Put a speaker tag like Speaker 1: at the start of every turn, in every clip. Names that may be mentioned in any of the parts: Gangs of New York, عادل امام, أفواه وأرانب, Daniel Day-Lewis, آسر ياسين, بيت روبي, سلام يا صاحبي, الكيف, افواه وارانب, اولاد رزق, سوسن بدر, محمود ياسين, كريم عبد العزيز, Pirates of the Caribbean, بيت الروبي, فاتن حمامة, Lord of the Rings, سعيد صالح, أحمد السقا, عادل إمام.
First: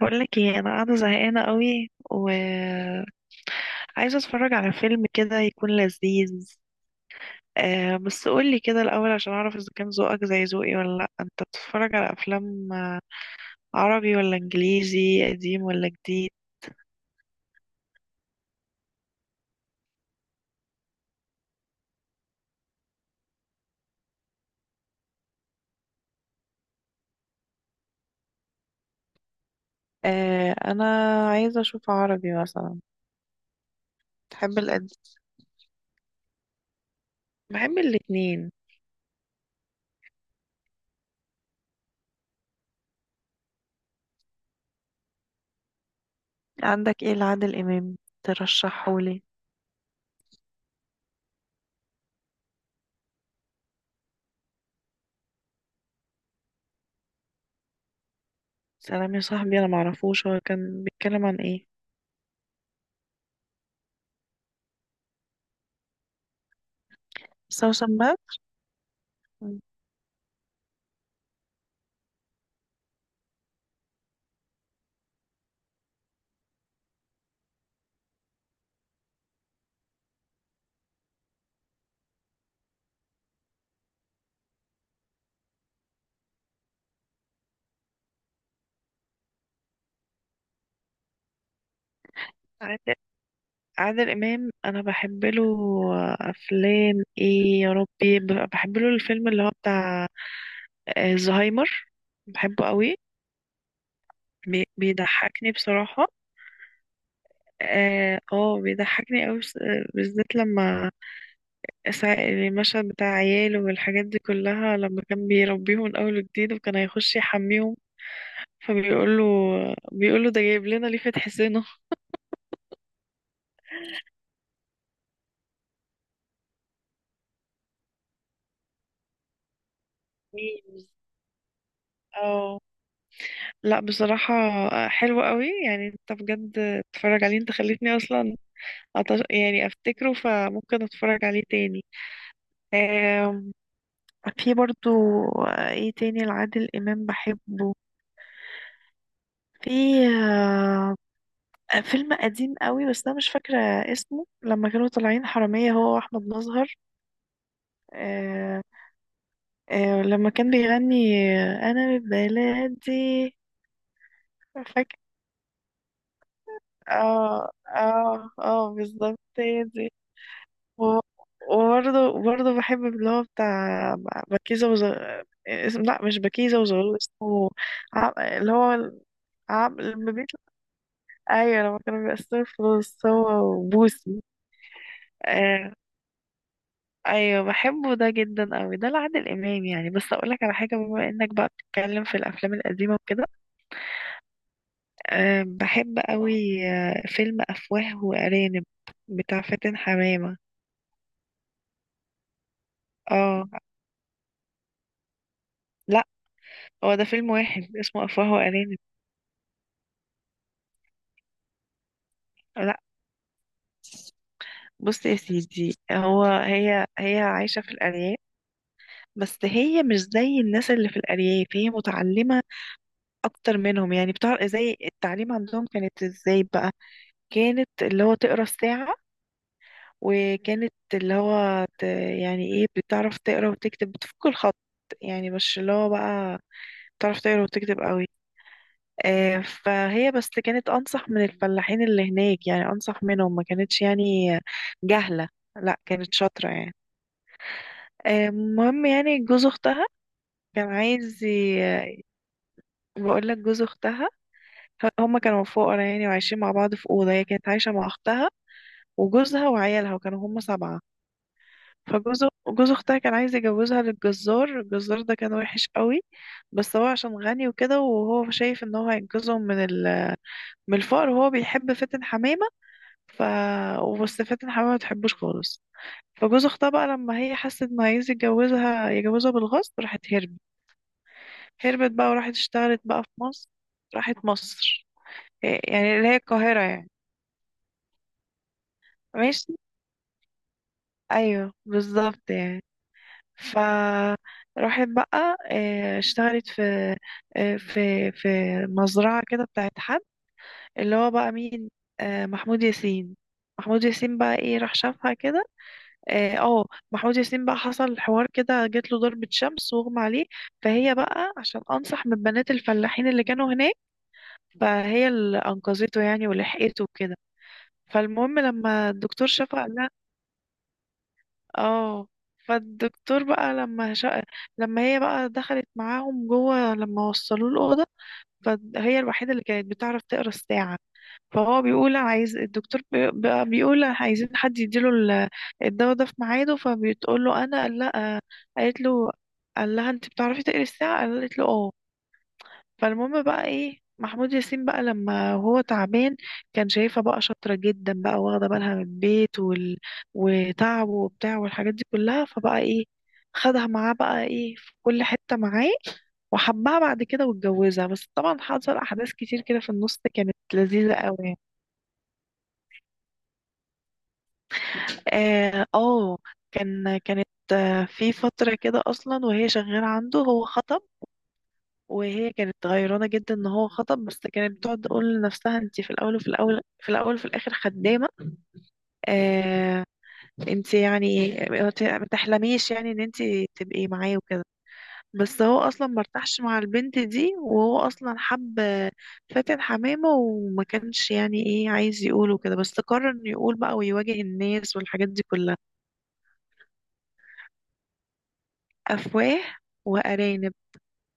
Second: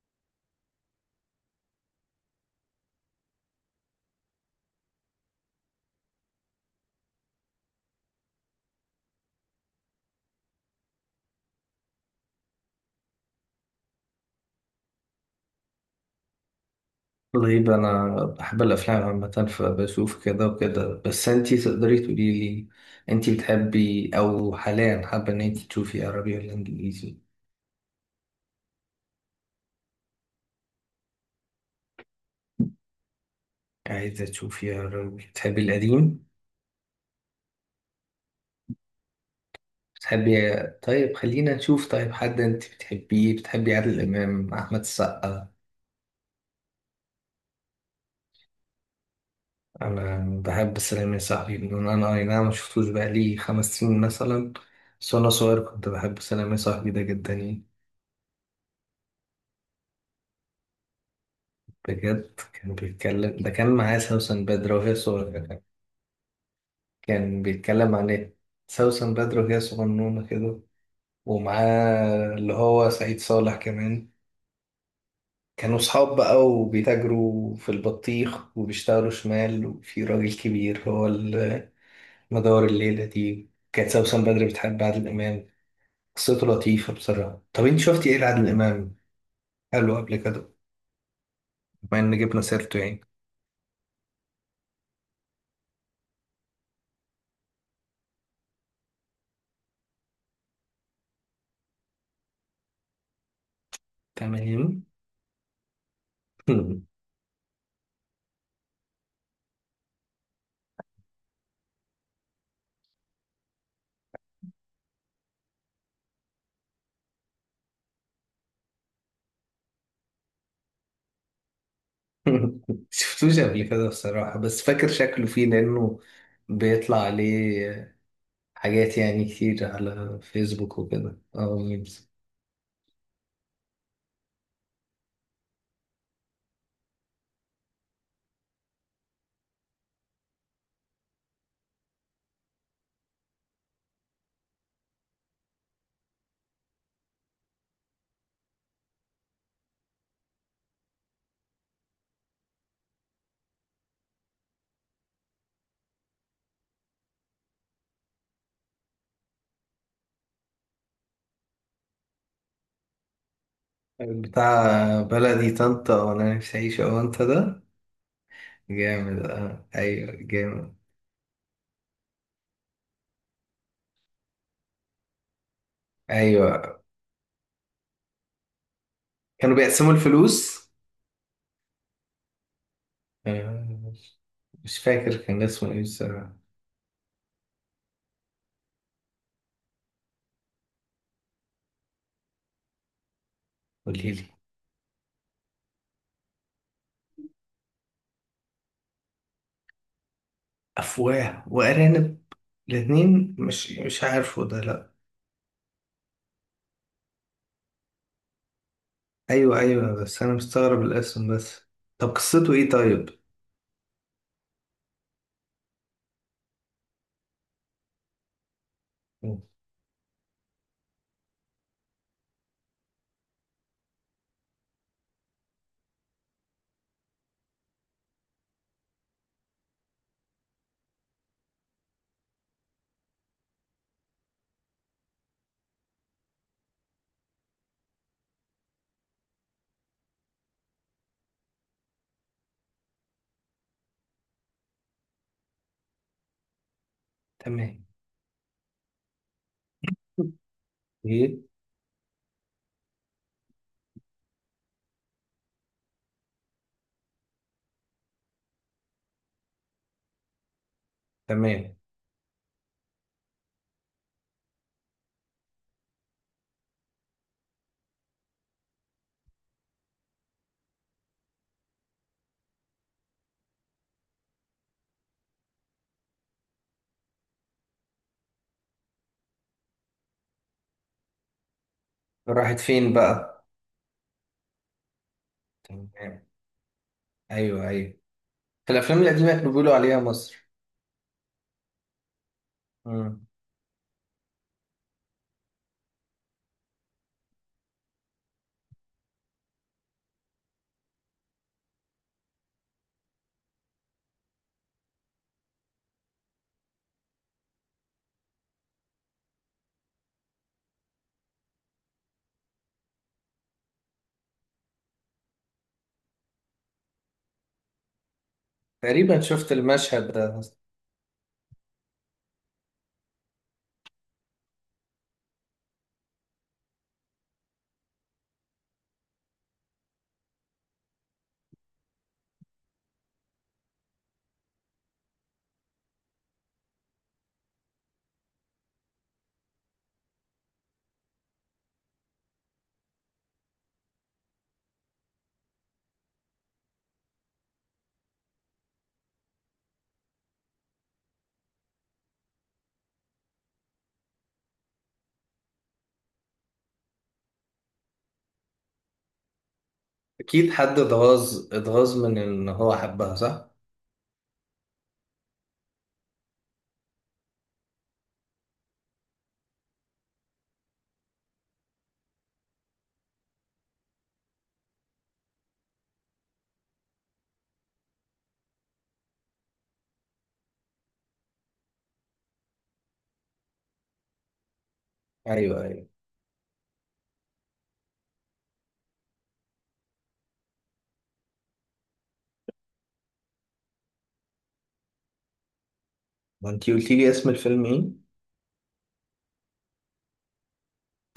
Speaker 1: بقول لك ايه، انا قاعده زهقانه قوي و عايزه اتفرج على فيلم كده يكون لذيذ. آه، بس قول لي كده الاول عشان اعرف اذا كان ذوقك زي ذوقي ولا لا. انت بتتفرج على افلام عربي ولا انجليزي، قديم ولا جديد؟
Speaker 2: طيب، أنا بحب الأفلام عامة فبشوف كده وكده، بس أنتي تقدري تقولي لي أنتي بتحبي أو حاليا حابة إن أنتي تشوفي عربي ولا إنجليزي؟
Speaker 1: آه، انا عايزه اشوف عربي مثلا.
Speaker 2: عايزة
Speaker 1: بحب
Speaker 2: تشوفي
Speaker 1: القديم،
Speaker 2: عربي، بتحبي القديم؟
Speaker 1: بحب الاتنين.
Speaker 2: بتحبي طيب خلينا نشوف. طيب حد أنتي بتحبيه؟ بتحبي عادل إمام، أحمد السقا؟
Speaker 1: عندك ايه لعادل امام ترشحهولي؟
Speaker 2: أنا بحب سلام يا صاحبي. بدون أنا، أي نعم مشفتوش بقالي 5 سنين مثلا، بس وأنا صغير كنت بحب سلام يا صاحبي ده جدا يعني.
Speaker 1: سلام يا صاحبي، انا معرفوش هو كان بيتكلم عن ايه.
Speaker 2: بجد كان بيتكلم، ده كان معاه سوسن بدر وهي صغيرة. كان
Speaker 1: بس هو
Speaker 2: بيتكلم عن ايه؟ سوسن بدر
Speaker 1: سماع.
Speaker 2: وهي صغنونة كده، ومعاه اللي هو سعيد صالح كمان. كانوا صحاب بقى، وبيتاجروا في البطيخ وبيشتغلوا شمال، وفي راجل كبير هو. مدار الليلة دي كانت سوسن بدر بتحب عادل إمام. قصته لطيفة بصراحة. طب انت شفتي ايه لعادل إمام؟ قالوا قبل كده، بما ان جبنا سيرته يعني.
Speaker 1: عادل امام انا بحب له افلام ايه يا ربي، بحب له الفيلم اللي هو بتاع الزهايمر. بحبه قوي،
Speaker 2: تمام.
Speaker 1: بيضحكني بصراحة. اه، بيضحكني قوي، بالذات لما المشهد بتاع عياله والحاجات دي كلها، لما كان بيربيهم من اول وجديد وكان هيخش يحميهم، فبيقول له، بيقول له ده جايب لنا ليه فتح سنه.
Speaker 2: شفتوش قبل كده بصراحة، بس فاكر شكله فيه، لأنه بيطلع عليه حاجات يعني كتير على فيسبوك
Speaker 1: ميمز،
Speaker 2: وكده، ميمز.
Speaker 1: اه. لا بصراحة، حلو قوي يعني. انت بجد اتفرج عليه، انت خليتني اصلا يعني افتكره فممكن اتفرج عليه تاني. آم، في برضو ايه تاني لعادل امام بحبه؟ في آه، فيلم قديم قوي بس انا مش فاكرة اسمه، لما كانوا طالعين حرامية هو واحمد مظهر. آه، لما كان بيغني انا من بلادي. فاكر.
Speaker 2: بتاع بلدي طنطا وأنا نفسي أعيش، أه أنت
Speaker 1: اه
Speaker 2: ده.
Speaker 1: اه، اه بالظبط
Speaker 2: جامد،
Speaker 1: هي
Speaker 2: اه،
Speaker 1: دي.
Speaker 2: أيوه جامد.
Speaker 1: و- وبرضه برضه بحب اللي هو بتاع بكيزة وز. اسم، لا، مش بكيزة
Speaker 2: أيوه
Speaker 1: وزغلول اسمه. اللي هو
Speaker 2: كانوا بيقسموا
Speaker 1: لما بيطلع.
Speaker 2: الفلوس.
Speaker 1: أيوة، لما كانوا بيقسموا الفلوس هو
Speaker 2: آه،
Speaker 1: وبوسي.
Speaker 2: مش فاكر كان
Speaker 1: آه...
Speaker 2: اسمه إيه بصراحة.
Speaker 1: أيوة بحبه ده جدا أوي، ده لعادل إمام يعني. بس أقولك على حاجة، بما إنك بقى بتتكلم في الأفلام القديمة وكده،
Speaker 2: قوليلي.
Speaker 1: بحب أوي فيلم أفواه وأرانب بتاع فاتن حمامة.
Speaker 2: أفواه وأرانب؟ الاتنين،
Speaker 1: اه،
Speaker 2: مش عارفه ده، لأ.
Speaker 1: لا، هو ده فيلم واحد اسمه أفواه وأرانب.
Speaker 2: ايوه ايوه، بس انا مستغرب الاسم بس. طب قصته ايه
Speaker 1: لا
Speaker 2: طيب؟
Speaker 1: بص يا سيدي، هو هي هي عايشة في الأرياف، بس
Speaker 2: مم.
Speaker 1: هي مش زي الناس اللي في الأرياف، هي متعلمة أكتر منهم. يعني بتعرف زي التعليم عندهم كانت ازاي بقى، كانت اللي هو تقرا الساعة، وكانت اللي هو يعني ايه، بتعرف تقرا وتكتب، بتفك الخط يعني، مش اللي هو بقى بتعرف تقرا وتكتب قوي. فهي بس كانت أنصح من الفلاحين اللي هناك، يعني أنصح منهم، ما كانتش يعني جهلة، لا كانت شاطرة يعني.
Speaker 2: تمام.
Speaker 1: المهم يعني، جوز اختها كان عايز
Speaker 2: ايه.
Speaker 1: بقول لك، جوز اختها هما كانوا فقراء يعني، وعايشين مع بعض في اوضه، هي كانت عايشه مع اختها وجوزها وعيالها وكانوا هما سبعه.
Speaker 2: تمام.
Speaker 1: فجوز جوز اختها كان عايز يجوزها للجزار، الجزار ده كان وحش قوي، بس هو عشان غني وكده، وهو شايف ان هو هينقذهم من من الفقر، وهو بيحب فاتن حمامه. ف بس فاتن حمامه ما تحبوش خالص. فجوز اختها بقى لما هي حست انه عايز يتجوزها يجوزها بالغصب، راحت هربت، هربت بقى وراحت
Speaker 2: راحت
Speaker 1: اشتغلت
Speaker 2: فين
Speaker 1: بقى في
Speaker 2: بقى؟
Speaker 1: مصر. راحت مصر، إيه
Speaker 2: تمام.
Speaker 1: يعني اللي هي القاهرة يعني.
Speaker 2: ايوه ايوه، في الافلام القديمه كانوا
Speaker 1: ماشي،
Speaker 2: بيقولوا عليها مصر.
Speaker 1: ايوه بالظبط يعني.
Speaker 2: مم.
Speaker 1: ف راحت بقى، اشتغلت في في مزرعة كده بتاعت حد. اللي هو بقى مين؟ محمود ياسين. محمود ياسين بقى ايه، راح شافها كده. اه آه، محمود ياسين بقى حصل حوار كده، جات له ضربة شمس واغمى عليه. فهي بقى عشان انصح من بنات الفلاحين اللي كانوا هناك، فهي اللي انقذته يعني ولحقته كده. فالمهم لما
Speaker 2: تقريبا
Speaker 1: الدكتور
Speaker 2: شفت
Speaker 1: شافها قال لها
Speaker 2: المشهد ده.
Speaker 1: اه فالدكتور بقى لما لما هي بقى دخلت معاهم جوه، لما وصلوه الأوضة، فهي الوحيدة اللي كانت بتعرف تقرا الساعة. فهو بيقول عايز الدكتور بقى بيقول عايزين حد يديله الدواء ده في ميعاده، فبتقول له انا، قال لا، قالت له، قال لها انت بتعرفي تقري الساعة؟ قالت له اه. فالمهم بقى ايه، محمود ياسين بقى لما هو تعبان كان شايفها بقى شاطرة جدا، بقى واخدة بالها من البيت وتعبه وبتاع والحاجات دي كلها، فبقى ايه، خدها معاه بقى ايه في كل حتة معاه، وحبها بعد كده واتجوزها، بس طبعا حصل احداث كتير كده في النص كانت
Speaker 2: اكيد حد
Speaker 1: لذيذة قوي يعني.
Speaker 2: اتغاظ، اتغاظ من ان هو حبها، صح؟
Speaker 1: اه آه، كانت في فترة كده اصلا وهي شغالة عنده هو خطأ، وهي كانت غيرانة جدا ان هو خطب، بس كانت بتقعد تقول لنفسها انت في الاول، وفي الاول، في الاول، وفي الاخر خدامة. آه انت يعني ما تحلميش يعني ان انت تبقي معاه وكده. بس هو
Speaker 2: ايوه
Speaker 1: اصلا
Speaker 2: ايوه.
Speaker 1: مرتاحش مع البنت دي، وهو اصلا حب فاتن حمامة، وما كانش يعني ايه عايز يقوله كده، بس قرر انه يقول بقى ويواجه الناس والحاجات دي كلها.
Speaker 2: ما انتي قلتي لي اسم الفيلم ايه؟
Speaker 1: افواه وارانب.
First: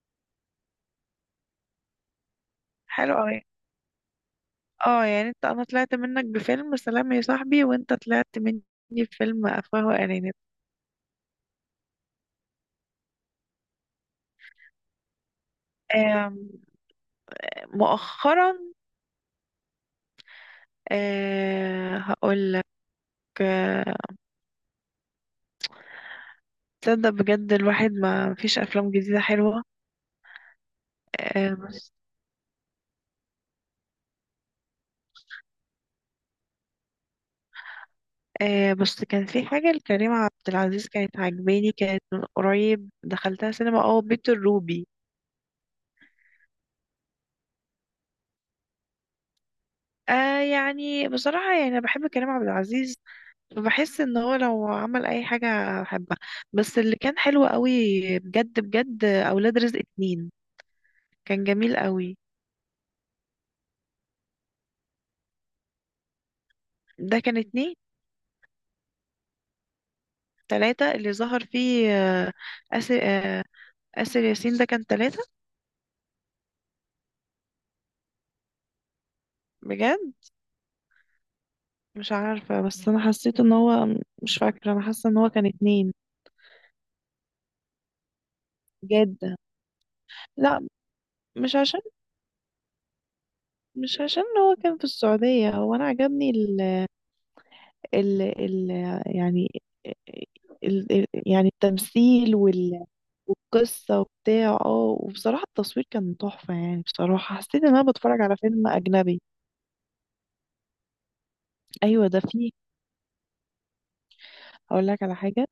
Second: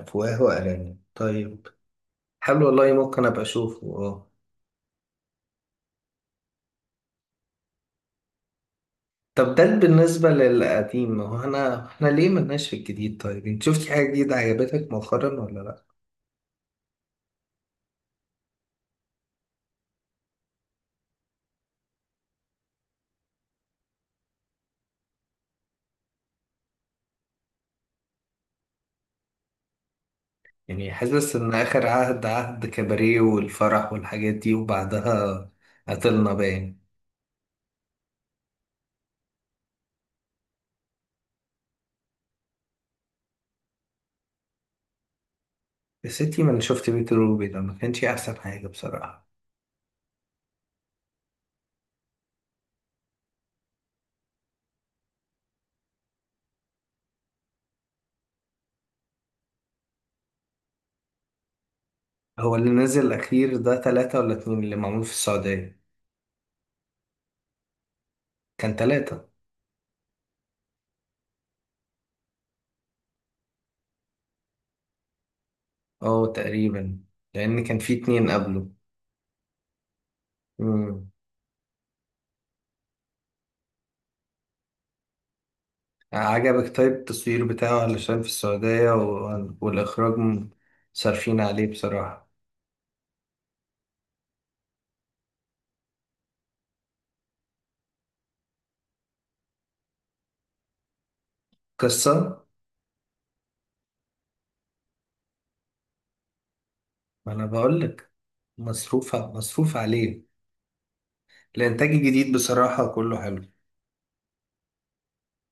Speaker 2: افواه وارانب، طيب. حلو والله،
Speaker 1: حلو
Speaker 2: ممكن
Speaker 1: قوي.
Speaker 2: ابقى اشوفه، اه.
Speaker 1: اه، يعني انت انا طلعت منك بفيلم سلام يا صاحبي وانت طلعت مني بفيلم
Speaker 2: طب ده
Speaker 1: افواه
Speaker 2: بالنسبة
Speaker 1: وارانب.
Speaker 2: للقديم، هو احنا ليه ملناش في الجديد؟ طيب انت شفتي حاجة جديدة عجبتك مؤخرا ولا لا؟
Speaker 1: آم، مؤخرا؟ هقول لك، آه، تصدق بجد، الواحد ما فيش افلام جديده حلوه.
Speaker 2: يعني حاسس ان
Speaker 1: أه
Speaker 2: اخر
Speaker 1: بس
Speaker 2: عهد كباريه والفرح والحاجات دي، وبعدها قتلنا باين.
Speaker 1: أه بس كان في حاجه لكريم عبد العزيز كانت عجباني، كانت من قريب دخلتها سينما، بيت الروبي.
Speaker 2: بس انتي من شفت بيت روبي ده ما كانش احسن حاجة بصراحة.
Speaker 1: يعني بصراحه يعني، انا بحب كريم عبد العزيز، بحس ان هو لو عمل اي حاجة احبها، بس اللي كان حلو قوي بجد بجد اولاد رزق اتنين، كان جميل قوي.
Speaker 2: هو اللي نزل الاخير ده تلاتة ولا اتنين اللي معمول في السعودية؟
Speaker 1: ده كان اتنين.
Speaker 2: كان تلاتة.
Speaker 1: تلاتة اللي ظهر فيه آسر آه، آسر ياسين ده كان تلاتة.
Speaker 2: اه تقريبا، لان كان في اتنين قبله.
Speaker 1: بجد مش عارفة، بس انا حسيت ان هو، مش فاكرة، انا حاسة ان هو كان اتنين.
Speaker 2: يعني عجبك؟ طيب التصوير بتاعه علشان في السعودية
Speaker 1: بجد
Speaker 2: والإخراج.
Speaker 1: لا،
Speaker 2: صارفين
Speaker 1: مش
Speaker 2: عليه
Speaker 1: عشان
Speaker 2: بصراحة.
Speaker 1: مش عشان هو كان في السعودية، هو انا عجبني ال ال ال يعني ال ال يعني التمثيل
Speaker 2: قصة.
Speaker 1: والقصة وبتاع، وبصراحة التصوير كان تحفة يعني.
Speaker 2: ما
Speaker 1: بصراحة
Speaker 2: أنا
Speaker 1: حسيت ان انا
Speaker 2: بقولك،
Speaker 1: بتفرج على فيلم
Speaker 2: مصروف
Speaker 1: اجنبي.
Speaker 2: مصروف عليه. الإنتاج
Speaker 1: ايوه ده
Speaker 2: الجديد
Speaker 1: فيه،
Speaker 2: بصراحة كله حلو.
Speaker 1: هقول لك على حاجة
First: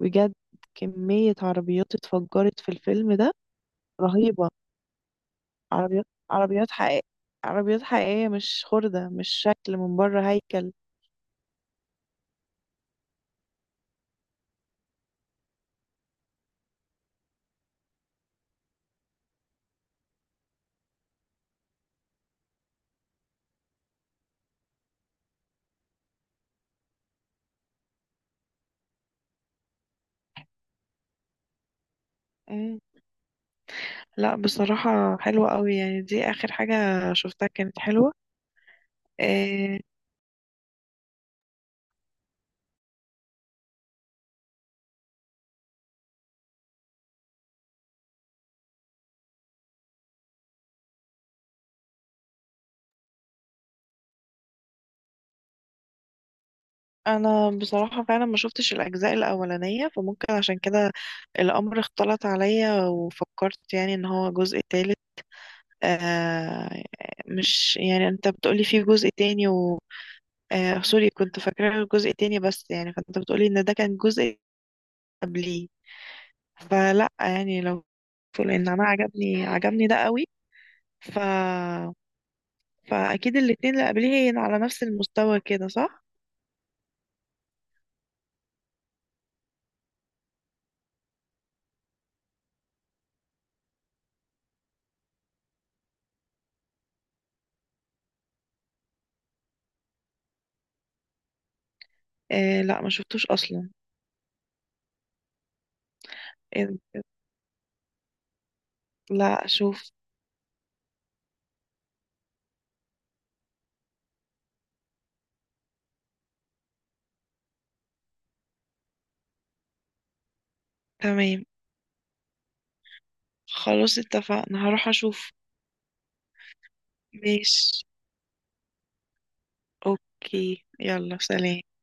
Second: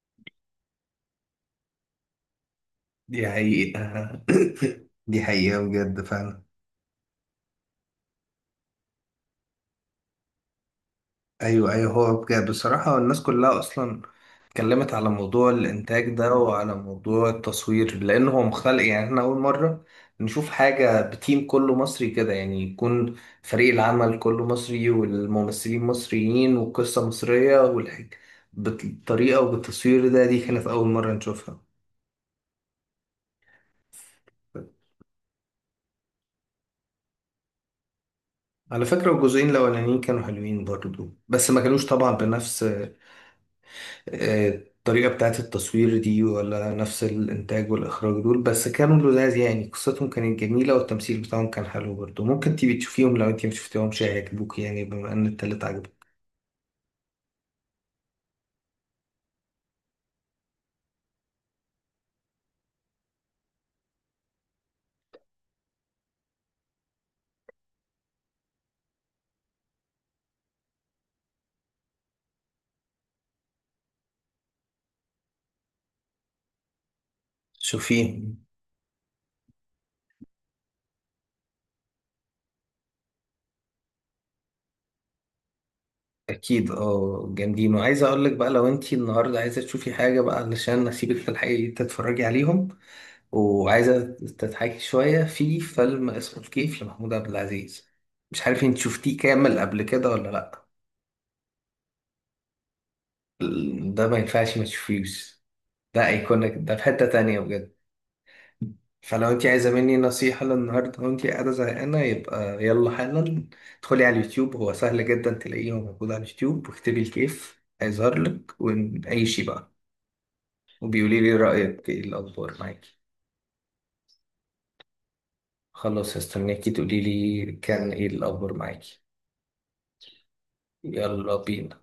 Speaker 1: بجد، كمية عربيات اتفجرت في الفيلم
Speaker 2: دي
Speaker 1: ده
Speaker 2: حقيقة.
Speaker 1: رهيبة.
Speaker 2: دي حقيقة بجد.
Speaker 1: عربيات حقيقية، عربيات حقيقية، مش خردة، مش شكل من بره هيكل.
Speaker 2: ايوه ايوه، هو بجد بصراحة الناس كلها اصلا اتكلمت على موضوع الانتاج ده وعلى موضوع التصوير، لان هو مختلف. يعني احنا اول مرة نشوف حاجة بتيم كله مصري كده، يعني يكون فريق العمل كله مصري والممثلين مصريين والقصة مصرية والحاجة بالطريقة وبالتصوير ده، دي كانت اول مرة نشوفها.
Speaker 1: مم. لا بصراحة حلوة قوي يعني، دي اخر حاجة شفتها كانت حلوة.
Speaker 2: على فكرة الجزئين
Speaker 1: آه،
Speaker 2: الاولانيين كانوا حلوين برضو، بس ما كانوش طبعا بنفس الطريقة بتاعت التصوير دي، ولا نفس الإنتاج والإخراج دول، بس كانوا لذاذ يعني، قصتهم كانت جميلة والتمثيل بتاعهم كان حلو برضه. ممكن تيجي تشوفيهم لو أنت مشفتيهمش، هيعجبوك يعني، بما إن التالت عجبك.
Speaker 1: انا بصراحة فعلا ما شفتش الاجزاء الاولانية، فممكن عشان كده الامر اختلط عليا، وفكرت يعني ان هو جزء تالت. آه مش يعني انت بتقولي فيه جزء تاني، سوري، كنت فاكرة الجزء تاني بس، يعني فانت بتقولي ان ده كان جزء قبليه. فلا يعني، لو
Speaker 2: شوفيهم،
Speaker 1: لان انا عجبني ده قوي. ف فاكيد الاتنين اللي قبليه هي على نفس المستوى كده صح؟
Speaker 2: أكيد أه جامدين. وعايز أقولك بقى، لو أنت النهاردة عايزة تشوفي حاجة بقى علشان نسيبك في الحقيقة تتفرجي عليهم، وعايزة تضحكي شوية، في فيلم اسمه الكيف لمحمود عبد العزيز. مش عارف أنت شفتيه كامل قبل كده ولا لأ؟
Speaker 1: لا ما شفتوش اصلا.
Speaker 2: ده ما ينفعش ما تشوفيهوش، ده ايكونيك، ده في
Speaker 1: إيه-
Speaker 2: حتة تانية بجد. فلو انت
Speaker 1: لا
Speaker 2: عايزة
Speaker 1: شوف،
Speaker 2: مني نصيحة للنهاردة وانت قاعدة زهقانة، يبقى يلا حالا ادخلي على اليوتيوب، هو سهل جدا تلاقيه موجود على اليوتيوب، واكتبي الكيف هيظهر لك ونعيشي بقى. وبيقولي لي
Speaker 1: تمام،
Speaker 2: رأيك ايه الأخبار معاكي.
Speaker 1: خلاص اتفقنا، هروح اشوف.
Speaker 2: خلاص، هستناكي تقولي لي
Speaker 1: ماشي،
Speaker 2: كان ايه الأخبار معاكي.
Speaker 1: اوكي، يلا
Speaker 2: يلا
Speaker 1: سلام.
Speaker 2: بينا.